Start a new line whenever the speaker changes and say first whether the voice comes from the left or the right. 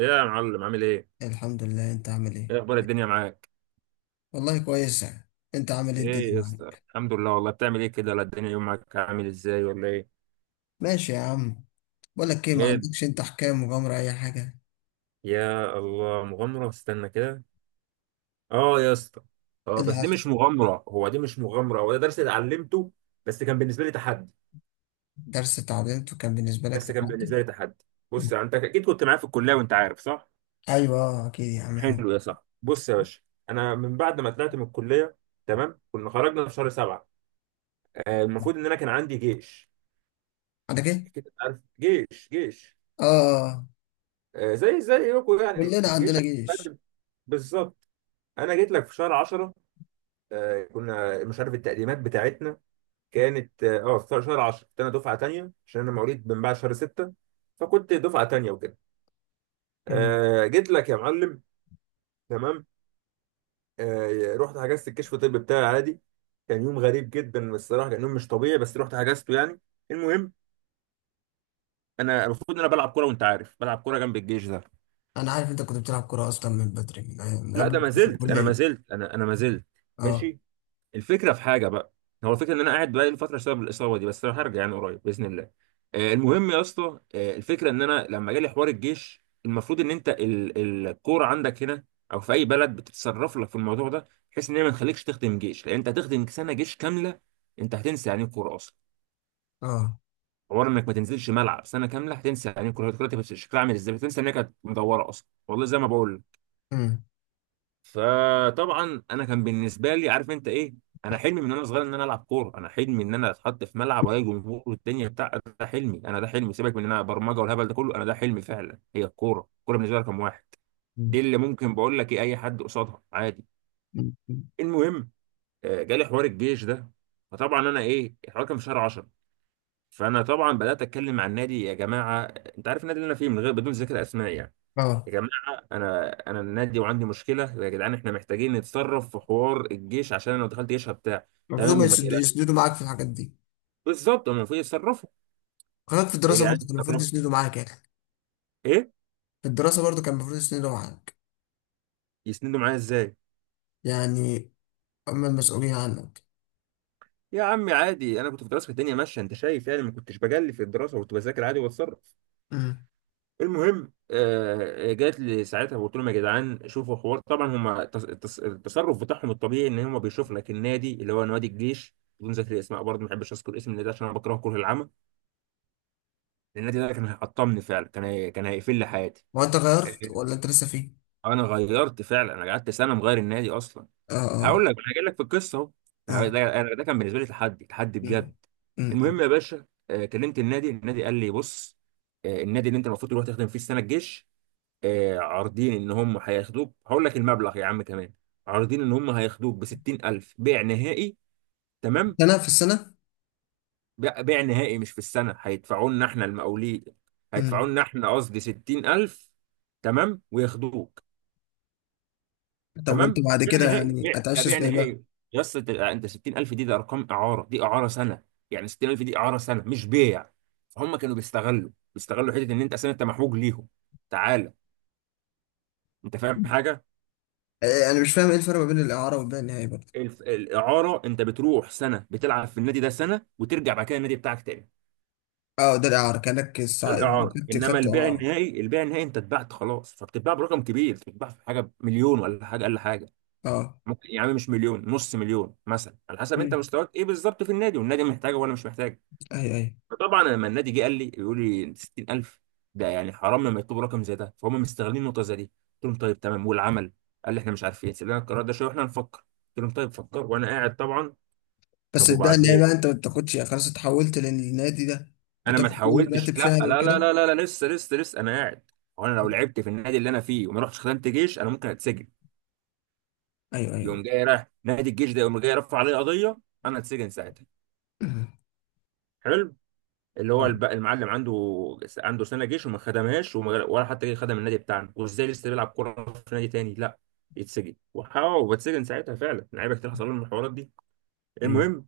right: ايه يا معلم، عامل ايه؟
left: الحمد لله. انت عامل ايه؟
right: ايه اخبار الدنيا معاك؟
left: والله كويس يعني. انت عامل ايه الدنيا
right: ايه يا اسطى؟
left: معاك؟
right: الحمد لله والله، بتعمل ايه كده؟ ولا الدنيا يومك عامل ازاي ولا ايه؟
left: ماشي يا عم. بقولك ايه، ما
right: ايه
left: عندكش انت حكاية مغامرة، اي حاجة؟
right: يا الله مغامرة، استنى كده. اه يا اسطى، اه
left: إيه اللي
right: بس دي
left: حصل؟
right: مش مغامرة، هو ده درس اتعلمته. بس كان بالنسبة لي تحدي.
left: درس اتعدلته، كان بالنسبة لك
right: بس كان
left: تحدي.
right: بالنسبة لي تحدي
left: مم.
right: بص يعني، انت اكيد كنت معايا في الكلية وانت عارف، صح؟
left: ايوه، اكيد يا عم احنا.
right: حلو يا صاحبي، بص يا باشا. انا من بعد ما طلعت من الكلية، تمام، كنا خرجنا في شهر سبعة. المفروض ان انا كان عندي جيش.
left: عندك ايه؟
right: اكيد أنت عارف، جيش جيش.
left: اه، آه، آه.
right: زي يوكو يعني
left: كلنا
right: الجيش.
left: عندنا جيش.
right: قدم، بالظبط. انا جيت لك في شهر 10. كنا مش عارف التقديمات بتاعتنا كانت في شهر 10. كنت انا دفعه تانية عشان انا مواليد من بعد شهر 6، فكنت دفعه تانية وكده.
left: مم.
right: جيت لك يا معلم، تمام. رحت حجزت الكشف الطبي بتاعي عادي. كان يوم غريب جدا الصراحه، كان يوم مش طبيعي، بس رحت حجزته يعني. المهم، انا المفروض ان انا بلعب كوره، وانت عارف بلعب كوره جنب الجيش ده.
left: انا عارف انت كنت بتلعب كورة اصلا من بدري، من
right: لا،
left: قبل
right: ده
left: ما
right: ما
left: تخش
right: زلت انا ما
left: الكلية.
right: زلت انا انا ما زلت.
left: اه
right: ماشي، الفكره في حاجه بقى. هو الفكره ان انا قاعد بقالي فتره بسبب الاصابه دي، بس انا هرجع يعني قريب باذن الله. المهم يا اسطى، الفكره ان انا لما جالي حوار الجيش، المفروض ان انت الكوره عندك هنا او في اي بلد بتتصرف لك في الموضوع ده، بحيث ان هي ما تخليكش تخدم جيش، لان انت هتخدم سنه جيش كامله. انت هتنسى يعني ايه كوره اصلا.
left: اه.
right: حوار انك ما تنزلش ملعب سنه كامله، هتنسى يعني ايه كوره، هتبقى شكلها عامل ازاي، هتنسى ان هي كانت مدوره اصلا. والله زي ما بقول لك.
left: مم.
right: فطبعا انا كان بالنسبه لي، عارف انت ايه؟ انا حلمي من وانا صغير ان انا العب كوره. انا حلمي ان انا اتحط في ملعب والاقي جمهور والدنيا بتاع. ده حلمي انا، ده حلمي، سيبك من ان انا برمجه والهبل ده كله، انا ده حلمي فعلا. هي الكوره، الكوره بالنسبه لي رقم واحد.
left: مم.
right: دي اللي ممكن بقول لك ايه، اي حد قصادها عادي.
left: مم.
right: المهم، جالي حوار الجيش ده. فطبعا انا ايه، الحوار كان في شهر 10. فانا طبعا بدات اتكلم مع النادي. يا جماعه، انت عارف النادي اللي انا فيه، من غير بدون ذكر اسماء يعني.
left: اه،
right: يا جماعه، انا النادي وعندي مشكله، يا جدعان احنا محتاجين نتصرف في حوار الجيش، عشان أنا لو دخلت جيش هبتاع.
left: المفروض
right: تمام
left: ما
right: وما
left: يسد-
right: تقلقش،
left: يسندوا معاك في الحاجات دي.
right: بالظبط هم المفروض يتصرفوا.
left: خلاك في
right: يا
left: الدراسة
right: جدعان
left: برضه كان المفروض
right: يتصرفوا.
left: يسندوا معاك يعني.
right: ايه،
left: في الدراسة برضو كان المفروض يسندوا معاك.
right: يسندوا معايا ازاي؟
left: يعني هم المسؤولين عنك.
right: يا عمي عادي، انا كنت في دراسه الدنيا ماشيه، انت شايف يعني، ما كنتش بجلي في الدراسه، كنت بذاكر عادي وبتصرف.
left: مم.
right: المهم، جات لي ساعتها وقلت لهم يا جدعان شوفوا حوار. طبعا هم التصرف بتاعهم الطبيعي ان هم بيشوفوا لك النادي اللي هو نوادي الجيش، بدون ذكر اسماء برضه، ما بحبش اذكر اسم النادي عشان انا بكرهه كره العمى. النادي ده كان هيحطمني فعلا، كان هيقفل لي حياتي.
left: هو أنت غيرت ولا أنت لسه فيه؟
right: انا غيرت فعلا، انا قعدت سنه مغير النادي اصلا.
left: آه، آه،
right: هقول لك، انا جاي لك في القصه. اهو ده
left: آه.
right: انا ده كان بالنسبه لي تحدي، تحدي
left: مم.
right: بجد.
left: مم.
right: المهم يا باشا، كلمت النادي، النادي قال لي بص، النادي اللي انت المفروض تروح تخدم فيه السنه الجيش، عارضين ان هم هياخدوك، هقول لك المبلغ يا عم كمان، عارضين ان هم هياخدوك ب 60000 بيع نهائي، تمام.
left: سنة في السنة؟
right: بيع نهائي، مش في السنة، هيدفعوا لنا احنا المقاولين، هيدفعوا
left: مم.
right: لنا احنا، قصدي 60000، تمام وياخدوك.
left: طب وأنت
right: تمام،
left: بعد
right: بيع
left: كده
right: نهائي،
left: يعني
right: بيع، ده
left: هتعيش
right: بيع
left: إزاي بقى؟
right: نهائي. يا اسطى، انت 60000 دي، ده ارقام اعارة، دي اعارة سنة. يعني 60000 دي اعارة سنة، مش بيع. فهم كانوا بيستغلوا حتة ان انت اصلا انت محوج ليهم. تعالى، انت فاهم حاجة؟
left: أنا مش فاهم إيه الفرق ما بين الإعارة والباقي النهائي برضه.
right: الإعارة، أنت بتروح سنة، بتلعب في النادي ده سنة، وترجع بعد كده النادي بتاعك تاني.
left: أه ده الإعارة، كأنك الساعة يعني
right: الاعاره.
left: خدت
right: انما
left: خدت
right: البيع
left: إعارة.
right: النهائي، البيع النهائي، انت اتبعت خلاص، فبتتباع برقم كبير، بتتباع في حاجه مليون ولا حاجه، اقل حاجه
left: أه.
right: ممكن يا عم، مش مليون، نص مليون مثلا، على حسب انت
left: مم.
right: مستواك ايه بالظبط في النادي، والنادي محتاجه ولا مش محتاجه.
left: أيوه، أيوه.
right: فطبعا لما النادي جه قال لي، يقول لي 60000، ده يعني حرام لما يطلبوا رقم زي ده، فهم مستغلين النقطه زي دي. قلت لهم طيب، تمام والعمل. قال لي احنا مش عارفين، سيب لنا القرار ده شويه واحنا نفكر. قلت لهم طيب فكر، وانا قاعد طبعا.
left: بس
right: طب
left: الباقي النهائي
right: وبعدين،
left: بقى أنت ما بتاخدش؟ يعني خلاص اتحولت للنادي ده،
right: انا ما
left: بتاخد منه
right: اتحولتش،
left: راتب
right: لا لا
left: شهري
right: لا
left: وكده؟
right: لا لا, لا لسه لسه، انا قاعد. هو انا لو
left: مم.
right: لعبت في النادي اللي انا فيه وما رحتش خدمت جيش، انا ممكن اتسجن.
left: أيوه، أيوه.
right: يقوم جاي رايح نادي الجيش ده، يقوم جاي رفع عليه قضيه، انا اتسجن ساعتها.
left: مم.
right: حلو، اللي هو
left: أه.
right: المعلم عنده، عنده سنه جيش وما خدمهاش، ولا حتى جه خدم النادي بتاعنا، وازاي لسه بيلعب كوره في نادي تاني؟ لا، يتسجن. وحاول، واتسجن ساعتها فعلا لعيبه كتير حصل لهم الحوارات دي. المهم،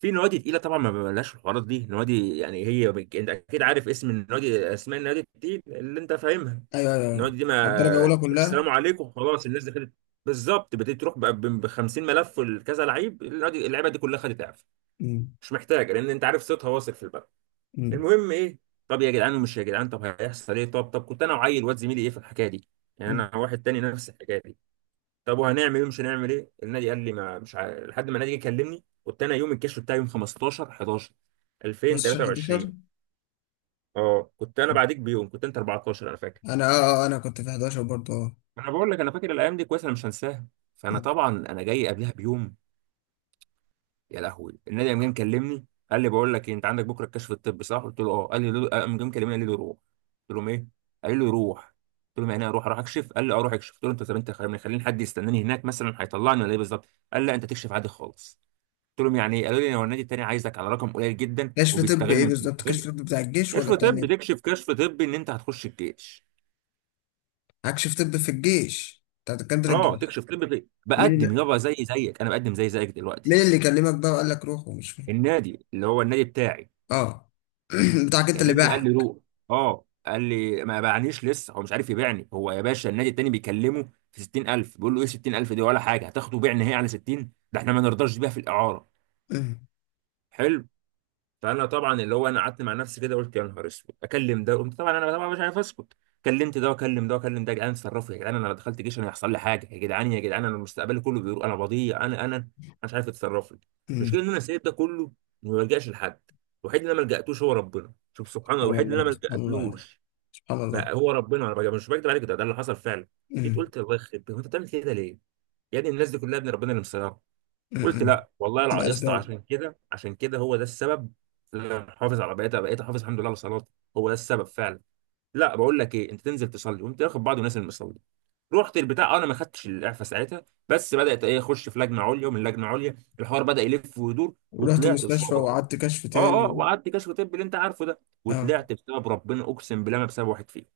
right: في نوادي تقيله طبعا، ما ببلاش الحوارات دي، نوادي يعني انت اكيد عارف اسم النوادي، اسماء النوادي دي اللي انت فاهمها.
left: ايوه، ايوه، ايوه.
right: النوادي دي ما
left: الدرجه الاولى
right: تقول
left: كلها.
right: السلام عليكم، خلاص الناس دخلت. بالظبط، بتبتدي تروح بقى ب 50 ملف لكذا لعيب، النادي اللعيبه دي كلها خدت اعفاء،
left: مم.
right: مش محتاجه، لان انت عارف صوتها واصل في البلد.
left: مم.
right: المهم ايه، طب يا جدعان، ومش يا جدعان طب، هيحصل ايه؟ طب كنت انا وعيل واد زميلي ايه في الحكايه دي، يعني
left: مم.
right: انا واحد تاني نفس الحكايه دي. طب وهنعمل ايه، مش هنعمل ايه؟ النادي قال لي ما مش عارف، لحد ما النادي جه كلمني. كنت انا يوم الكشف بتاعي يوم 15 11
left: بس 11.
right: 2023. اه كنت انا بعديك بيوم، كنت انت 14، انا فاكر.
left: انا اه آه، انا كنت في 11 برضه. اه
right: انا بقول لك، انا فاكر الايام دي كويس، انا مش هنساها. فانا
left: مم.
right: طبعا انا جاي قبلها بيوم. يا لهوي، النادي قام جاي مكلمني، قال لي بقول لك إيه، انت عندك بكره الكشف الطبي صح؟ قلت له اه. قال لي قام جاي مكلمني قال لي روح. قلت لهم ايه؟ قال لي روح. قلت لهم يعني ايه اروح، اروح اكشف؟ قال لي اه روح اكشف. قلت له انت، طب انت خليني، خليني حد يستناني هناك مثلا، هيطلعني، ولا ايه بالظبط؟ قال لا، انت تكشف عادي خالص. قلت لهم يعني ايه؟ قالوا لي هو النادي التاني عايزك على رقم قليل جدا
left: كشف طب ايه
right: وبيستغلوا مش
left: بالظبط،
right: بيستغلوا.
left: كشف طب بتاع الجيش ولا
right: كشف
left: بتاع النادي؟
right: طبي، تكشف كشف طبي ان انت هتخش الجيش.
left: كشف طب في الجيش بتاع دكاتره
right: اه،
left: الجيش.
right: تكشف طبي،
left: مين
right: بقدم
left: اللي
right: يابا زي زيك، انا بقدم زي زيك دلوقتي.
left: مين اللي كلمك بقى وقال لك روح ومش فاهم.
right: النادي اللي هو النادي بتاعي
left: اه. بتاعك انت اللي
right: كلمني قال لي
left: باعك.
right: روح. اه، قال لي ما باعنيش لسه، هو مش عارف يبيعني. هو يا باشا، النادي التاني بيكلمه في 60000، بيقول له ايه 60000 دي ولا حاجه، هتاخده بيع نهائي على 60؟ ده احنا ما نرضاش بيها في الاعاره.
left: مم.
right: حلو. فانا طبعا اللي هو، انا قعدت مع نفسي كده، قلت يا نهار اسود، اكلم ده، قمت طبعا انا طبعا مش عارف اسكت، كلمت ده وكلم ده وكلم ده. يا جدعان اتصرفوا، يا جدعان انا لو دخلت جيش انا هيحصل لي حاجه، يا جدعان يا جدعان انا مستقبلي كله بيقول انا بضيع، انا مش عارف اتصرف لي.
left: مم.
right: المشكله ان انا سايب ده كله، وما بلجاش لحد. الوحيد اللي انا ما لجأتوش هو ربنا. شوف سبحان الله،
left: سبحان
right: الوحيد اللي انا
left: الله،
right: ما
left: سبحان الله.
right: لجأتلوش
left: سبحان الله.
right: ما هو ربنا. انا مش بكدب عليك، ده اللي حصل فعلا. جيت
left: مم.
right: قلت، الله يخرب بيت، هو انت بتعمل كده ليه؟ يا ابني الناس دي كلها، ابن ربنا اللي مسيطر.
left: مم.
right: قلت
left: مم.
right: لا والله، يا اسطى
left: بأسباب.
right: عشان كده، هو ده السبب اللي انا حافظ على بقيت بقيت حافظ الحمد لله على صلاتي. هو ده السبب فعلا. لا بقول لك ايه، انت تنزل تصلي، وانت واخد بعض ونازل مصلي. رحت البتاع، أه، انا ما خدتش الاعفاء ساعتها، بس بدات ايه، اخش في لجنه عليا، ومن لجنه عليا الحوار بدا يلف ويدور،
left: ورحت
right: وطلعت
left: المستشفى
right: بسبب ربنا.
left: وقعدت كشف تاني
right: اه
left: و...
right: وقعدت كشف طب اللي انت عارفه ده،
left: اه.
right: وطلعت بسبب ربنا، اقسم بالله، ما بسبب واحد فيهم.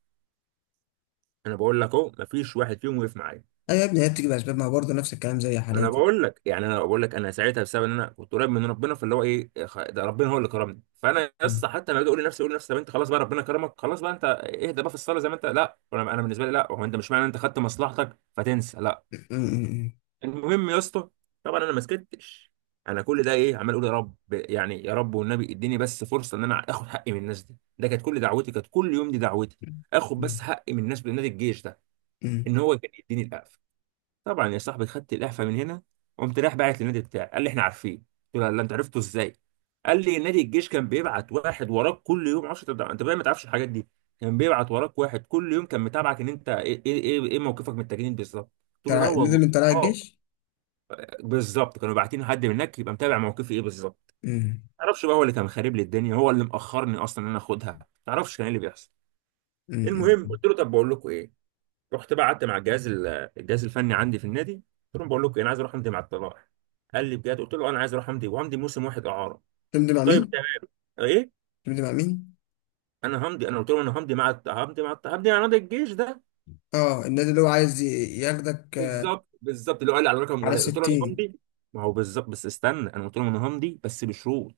right: انا بقول لك اهو، ما فيش واحد فيهم وقف معايا.
left: ايوه يا ابني، هي بتيجي بأسباب، ما هو برضه نفس الكلام زي
right: ما انا
left: حالاتي.
right: بقول لك يعني، انا بقول لك، انا ساعتها بسبب ان انا كنت قريب من ربنا، فاللي هو ايه ده ربنا هو اللي كرمني. فانا يا اسطى حتى لما اجي اقول لنفسي طب انت خلاص بقى، ربنا كرمك خلاص بقى، انت اهدى بقى في الصلاه زي ما انت، لا، أنا بالنسبه لي لا، هو انت مش معنى انت خدت مصلحتك فتنسى، لا.
left: أمم،
right: المهم يا اسطى، طبعا انا ما سكتش، انا كل ده ايه، عمال اقول يا رب، يعني يا رب والنبي اديني بس فرصه ان انا اخد حقي من الناس دي. ده كانت كل دعوتي، كانت كل يوم دي دعوتي، اخد
left: أمم،
right: بس حقي من الناس بنادي الجيش ده
left: أمم.
right: ان هو كان يديني القفل. طبعا يا صاحبي، خدت الاعفاء من هنا، قمت رايح باعت للنادي بتاعي. قال لي احنا عارفين. قلت له لا، انت عرفته ازاي؟ قال لي نادي الجيش كان بيبعت واحد وراك كل يوم، معرفش، انت انت بقى ما تعرفش الحاجات دي، كان بيبعت وراك واحد كل يوم، كان متابعك ان انت إيه موقفك من التجنيد بالظبط. قلت له لا
left: طلع نزل
right: والله.
left: من طلائع
right: اه،
left: الجيش.
right: بالظبط، كانوا باعتين حد من هناك يبقى متابع موقفي ايه بالظبط.
left: أمم،
right: ما اعرفش بقى، هو اللي كان خارب لي الدنيا، هو اللي مأخرني اصلا ان انا اخدها. ما اعرفش كان ايه اللي بيحصل.
left: أمم،
right: المهم،
left: أمم.
right: قلت له طب بقول لكم ايه، رحت بقى قعدت مع الجهاز الجهاز الفني عندي في النادي، قلت لهم بقول لكم انا عايز اروح امضي مع الطلائع. قال لي بجد؟ قلت له انا عايز اروح امضي، وامضي موسم واحد اعاره.
left: تمضي مع
right: طيب
left: مين؟
right: تمام. ايه،
left: تمضي مع مين؟
right: انا همضي، انا قلت له انا همضي مع همضي مع همضي مع نادي الجيش ده.
left: اه النادي اللي هو عايز ياخدك .
right: بالظبط، بالظبط، اللي هو قال لي على رقم
left: على
right: ولاد. قلت له انا
left: ستين؟
right: همضي، ما هو بالظبط، بس استنى، انا قلت لهم انا همضي بس بشروط.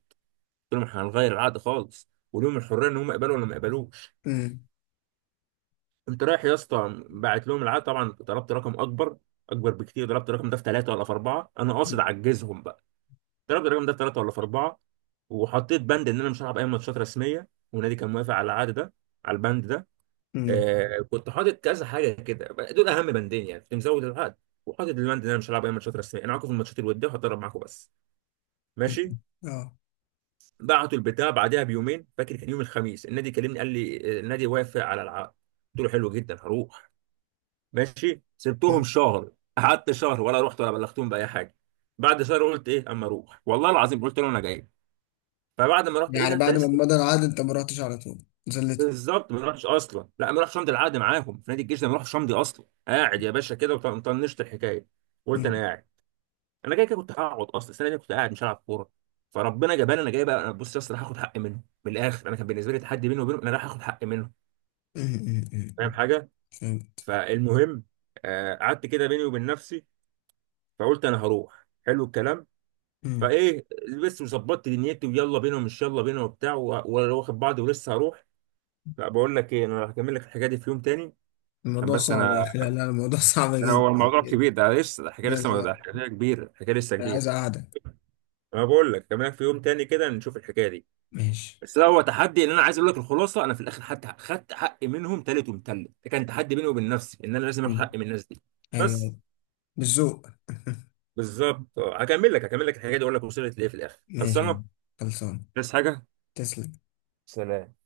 right: قلت لهم احنا هنغير العقد خالص، ولهم الحريه ان هم يقبلوا ولا ما يقبلوش.
left: أمم،
right: قمت رايح يا اسطى، باعت لهم العقد، طبعا طلبت رقم اكبر، اكبر بكتير، ضربت الرقم ده في ثلاثه ولا في اربعه، انا قاصد
left: أمم،
right: اعجزهم. ضربت الرقم ده في ثلاثه ولا في اربعه، وحطيت بند ان انا مش هلعب اي ماتشات رسميه، والنادي كان موافق على العقد ده، على البند ده.
left: أمم،
right: كنت حاطط كذا حاجه كده، دول اهم بندين يعني، كنت مزود العقد، وحاطط البند ان انا مش هلعب اي ماتشات رسميه، انا معاكم في الماتشات الوديه، وهتدرب معاكم بس،
left: أمم.
right: ماشي.
left: اه.
right: بعتوا البتاع بعدها بيومين، فاكر كان يوم الخميس، النادي كلمني قال لي النادي وافق على العقد. قلت له حلو جدا، هروح. ماشي
left: أمم.
right: سبتهم شهر، قعدت شهر ولا رحت ولا بلغتهم باي حاجه. بعد شهر قلت ايه، اما اروح، والله العظيم قلت له انا جاي. فبعد ما رحت، ايه ده
left: يعني
right: انت
left: بعد ما
right: لسه،
left: مضى العقد انت ما رحتش على طول زلته؟
right: بالظبط، ما راحش اصلا، لا، ما راحش امضي العقد معاهم في نادي الجيش ده، ما راحش امضي اصلا، قاعد يا باشا كده وطنشت الحكايه. قلت انا
left: أمم،
right: قاعد، انا جاي كده كنت هقعد اصلا، السنه دي كنت قاعد مش هلعب كوره، فربنا جباني انا جاي بقى. انا بص يا اسطى، راح اخد حقي منه من الاخر، انا كان بالنسبه لي تحدي بيني وبينه، انا راح اخد حقي منه.
left: أمم، أمم،
right: فاهم
left: أمم.
right: حاجه؟
left: فهمت.
right: فالمهم، قعدت كده بيني وبين نفسي، فقلت انا هروح. حلو الكلام.
left: أمم.
right: فايه، لبست وظبطت دنيتي، ويلا بينا، ومش يلا بينا، وبتاع، وواخد بعضي ولسه هروح. لا بقول لك ايه، انا هكمل لك الحكايه دي في يوم تاني، عشان
left: الموضوع
right: بس
left: صعب يا
right: انا،
left: اخي، لا لا، الموضوع صعب
right: ده هو
left: جدا
right: الموضوع
left: جدا.
right: كبير، ده لسه ده حكايه،
left: لا لا
right: لسه ده
left: لا.
right: حكايه كبيره، حكايه لسه
left: انا
right: كبيره.
left: عايز اقعدك.
right: انا بقول لك كمان في يوم تاني كده نشوف الحكايه دي.
left: ماشي.
right: بس ده هو تحدي، ان انا عايز اقول لك الخلاصه، انا في الاخر حتى خدت حقي منهم تالت ومتلت، ده كان تحدي بيني وبين نفسي ان انا لازم اخد
left: أمم.
right: حقي من الناس دي. بس،
left: ايوه. بالذوق
right: بالظبط. هكمل لك، الحكايه دي، اقول لك وصلت لايه في الاخر،
left: ماشي يا
right: خلصانه.
left: عم. خلصان.
right: بس حاجه،
left: تسلم.
right: سلام.